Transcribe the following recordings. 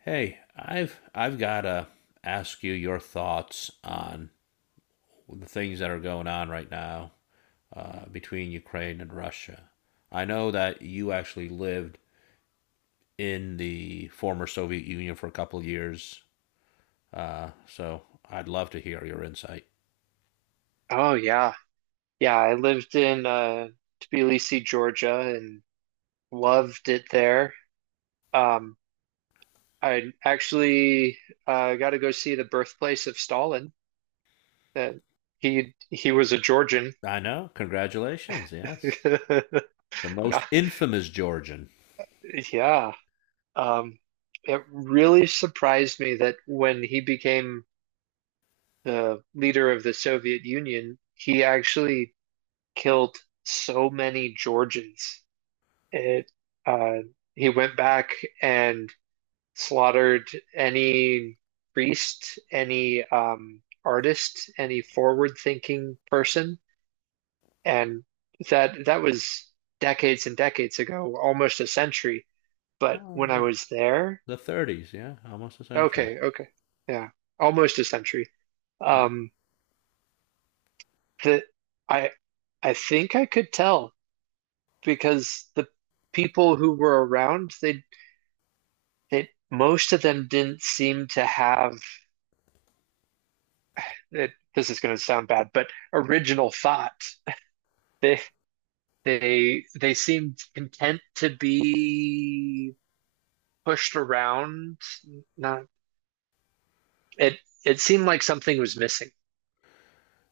Hey, I've got to ask you your thoughts on the things that are going on right now between Ukraine and Russia. I know that you actually lived in the former Soviet Union for a couple of years, so I'd love to hear your insight. Oh yeah. Yeah, I lived in Tbilisi, Georgia, and loved it there. Um I actually got to go see the birthplace of Stalin. That he was a Georgian. I know. Congratulations. Yes, the most Nah, infamous Georgian. yeah. Um it really surprised me that when he became the leader of the Soviet Union, he actually killed so many Georgians. It uh he went back and slaughtered any priest, any artist, any forward-thinking person, and that was decades and decades ago, almost a century. But Well, when I was there, the 30s. Yeah, almost a century. okay, okay, yeah, almost a century. Yeah. Um, that I I think I could tell because the people who were around, they most of them didn't seem to have it, this is going to sound bad, but original thought. They they seemed content to be pushed around. Not it it seemed like something was missing.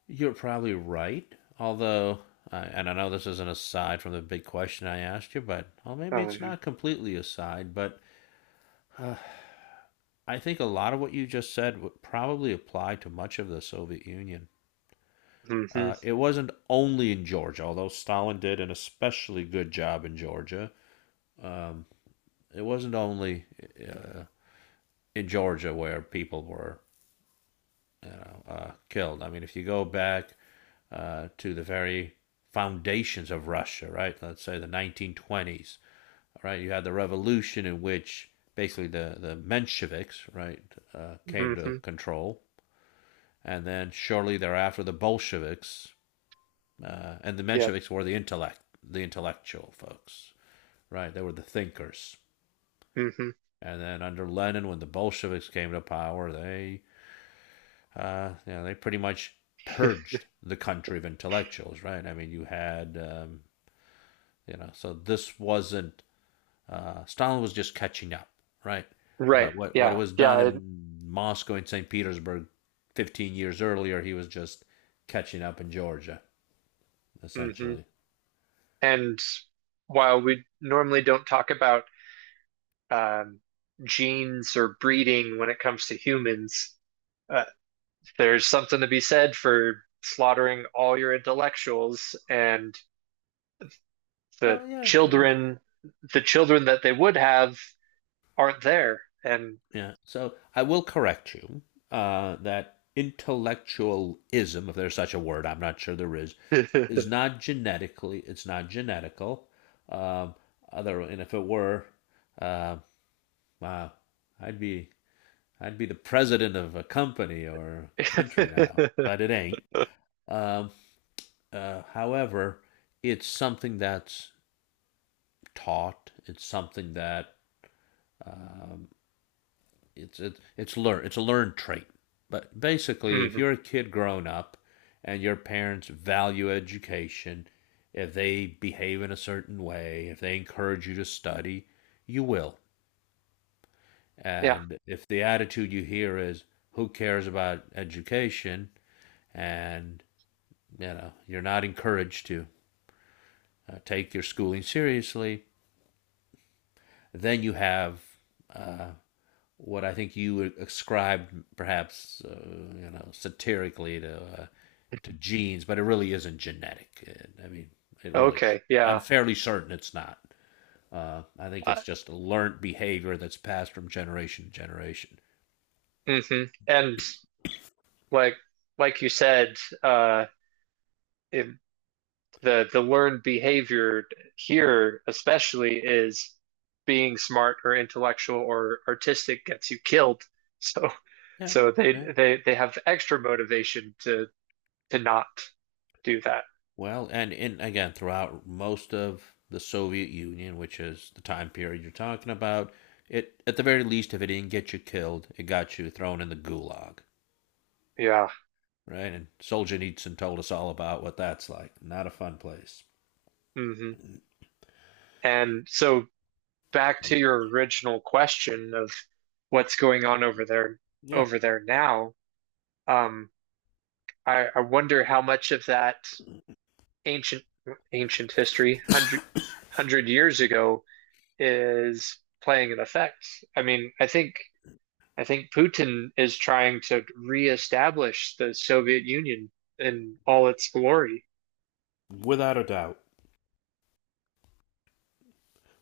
You're probably right. Although, and I know this is not aside from the big question I asked you, but well, maybe Oh it's yeah. not completely aside. But uh, I think a lot of what you just said would probably apply to much of the Soviet Union. Mm-hmm. It wasn't only in Georgia, although Stalin did an especially good job in Georgia. It wasn't only in Georgia where people were killed. I mean, if you go back to the very foundations of Russia, right? Let's say the 1920s, right? You had the revolution in which basically the Mensheviks, right, came to Mm-hmm. control. And then shortly thereafter, the Bolsheviks, and the Yep. Mensheviks were the intellectual folks, right? They were the thinkers. Mm-hmm. And then under Lenin, when the Bolsheviks came to power, they pretty much purged the country of intellectuals, right? I mean, you had, you know, so this wasn't, Stalin was just catching up, right? Right. What Yeah. was done Yeah. it- in Moscow and St. Petersburg 15 years earlier, he was just catching up in Georgia, mhm. essentially. And while we normally don't talk about um, genes or breeding when it comes to humans, uh, there's something to be said for slaughtering all your intellectuals, and the Well, yeah. children the children that they would have aren't there, and Yeah. So I will correct you that intellectualism, if there's such a word, I'm not sure there is mhm. not genetically, it's not genetical. Um, other, and if it were, uh, wow, I'd be I'd be the president of a company or country now, but it ain't. Um, however, it's something that's taught. It's something that it's a learned trait. But basically, if you're a kid growing up and your parents value education, if they behave in a certain way, if they encourage you to study, you will. Yeah, And if the attitude you hear is who cares about education and you know, you're not encouraged to take your schooling seriously, then you have uh, what I think you would ascribe perhaps you know satirically to genes, but it really isn't genetic. I mean, okay, I'm yeah, fairly certain it's not. I think it's uh, just a learned behavior that's passed from generation to generation. mhm. And like like you said, uh it, the learned behavior here especially is being smart or intellectual or artistic gets you killed. so Yeah, so they yeah. they they have extra motivation to not do that. Well, and in again throughout most of the Soviet Union, which is the time period you're talking about, it at the very least, if it didn't get you killed, it got you thrown in the gulag, Yeah. right? And Solzhenitsyn Nietzsche told us all about what that's like. Not a fun place. Hmm. And so back to your original question of what's going on over there, Yeah, over there now, um I wonder how much of that ancient ancient history hundred hundred years ago is playing an effect. I mean, I think Putin is trying to reestablish the Soviet Union in all its glory. without a doubt.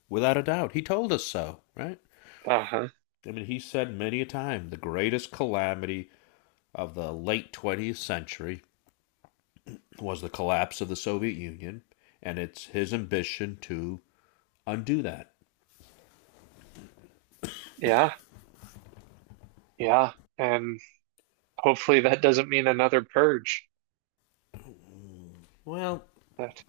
Without a doubt. He told us so, right? Uh-huh. I mean, he said many a time the greatest calamity of the late 20th century was the collapse of the Soviet Union, and it's his ambition to undo that. Yeah. Yeah. And hopefully that doesn't mean another purge. Well, But.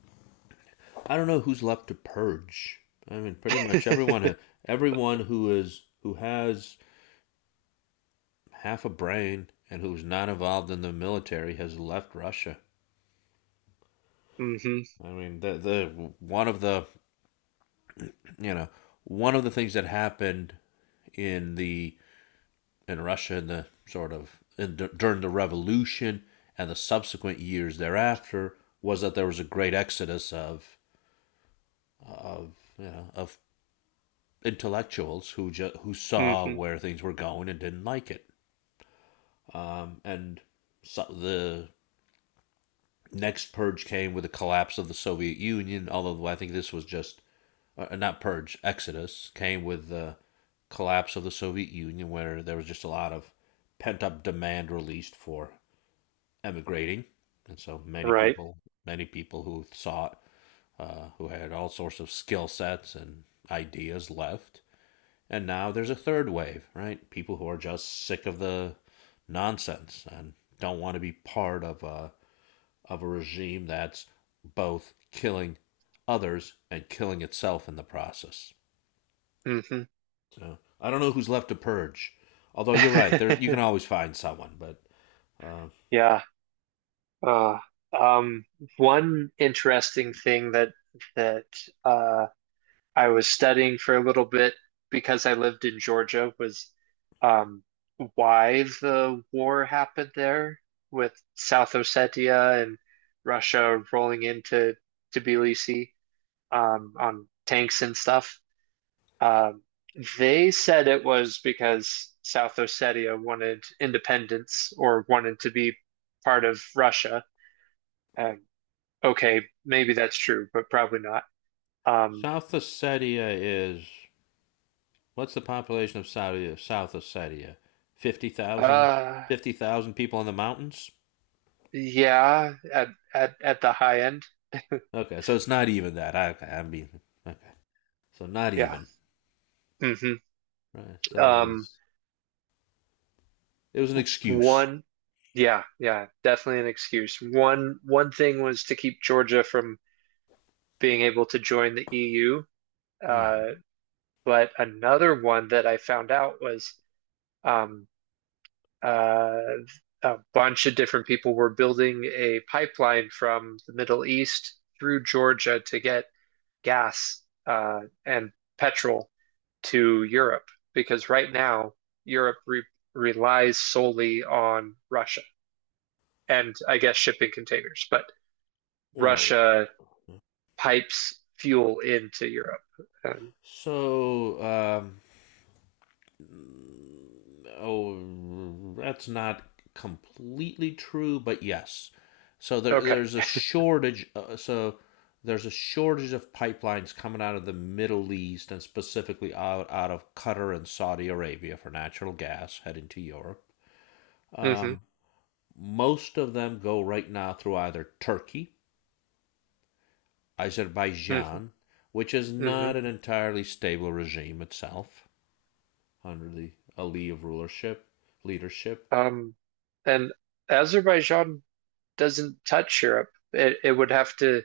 I don't know who's left to purge. I mean, pretty much everyone who is who has half a brain and who's not involved in the military has left Russia. Mm-hmm. I mean, the one of the you know one of the things that happened in the in Russia in the sort of during the revolution and the subsequent years thereafter was that there was a great exodus of you know of intellectuals who saw Mm-hmm. where things were going and didn't like it and so the next purge came with the collapse of the Soviet Union. Although I think this was just not purge, Exodus came with the collapse of the Soviet Union, where there was just a lot of pent up demand released for emigrating, and Right. Many people who sought, who had all sorts of skill sets and ideas left. And now there's a third wave, right? People who are just sick of the nonsense and don't want to be part of a regime that's both killing others and killing itself in the process. Mm-hmm. So I don't know who's left to purge. Although you're right, there you can always find someone. But uh, yeah. Uh, um, one interesting thing that uh, I was studying for a little bit because I lived in Georgia was um, why the war happened there with South Ossetia and Russia rolling into Tbilisi, on tanks and stuff. Um, they said it was because South Ossetia wanted independence or wanted to be part of Russia. And okay, maybe that's true, but probably not. Um, South Ossetia is what's the population of Saudi South Ossetia? 50,000? uh, 50,000 people in the mountains? Yeah, at the high end. Okay, so it's not even that. Okay, I mean, okay, so not Yeah. even. Hmm. Right. So Um, it was an excuse. one, yeah, yeah, definitely an excuse. One thing was to keep Georgia from being able to join the EU. Uh, Hmm. but another one that I found out was um, uh, a bunch of different people were building a pipeline from the Middle East through Georgia to get gas and petrol to Europe, because right now Europe re relies solely on Russia and, I guess, shipping containers, but Well, Russia pipes fuel into Europe. Um, so oh, that's not completely true, but yes. So okay. there's a shortage. So there's a shortage of pipelines coming out of the Middle East and specifically out of Qatar and Saudi Arabia for natural gas heading to Europe. Hmm. Most of them go right now through either Turkey, Hmm. Azerbaijan, which is Hmm. not an entirely stable regime itself under the Aliyev rulership, leadership, Um, and Azerbaijan doesn't touch Europe. It would have to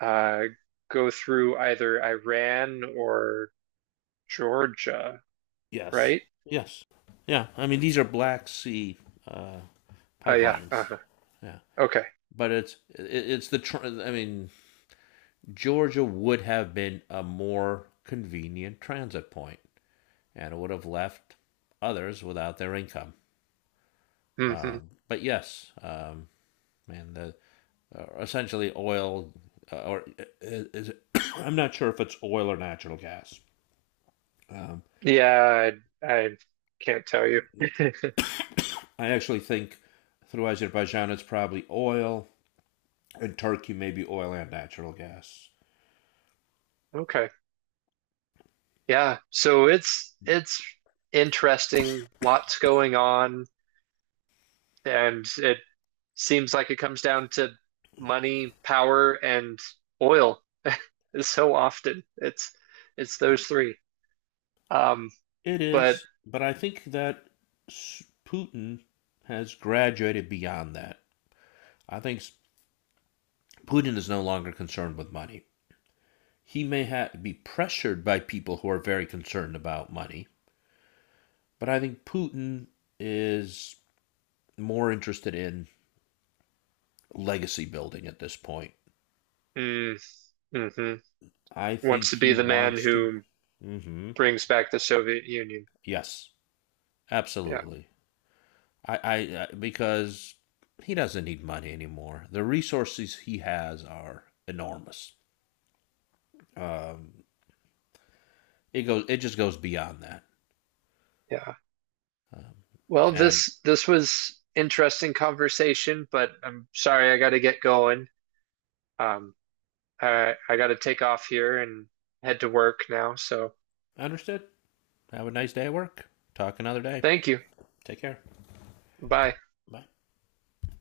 uh, go through either Iran or Georgia, yes. right? Yes. Yeah. I mean, these are Black Sea uh, Oh, yeah. pipelines. Uh-huh. Yeah. Okay. But it's I mean, Georgia would have been a more convenient transit point, and it would have left others without their income. Hmm. But yes, man, the essentially oil is it, I'm not sure if it's oil or natural gas. Um, Yeah, I can't tell you. I actually think through Azerbaijan it's probably oil and Turkey may be oil and natural gas. Okay. Yeah. So it's interesting, lots going on, and it seems like it comes down to money, power, and oil. So often it's those three. Um, It but is, but I think that Putin has graduated beyond that. I think Putin is no longer concerned with money. He be pressured by people who are very concerned about money, but I think Putin is more interested in legacy building at this point. mm, hmm. I think Wants to be he the man wants to. who Hmm. brings back the Soviet Union. Yes, Yeah. absolutely. I, I, I because he doesn't need money anymore. The resources he has are enormous. Um, it just goes beyond that. Yeah. Um, Well, and this was interesting conversation, but I'm sorry I got to get going. Um, I got to take off here and head to work now. So understood. Have a nice day at work. Talk another day. thank you. Take care. Bye. Bye.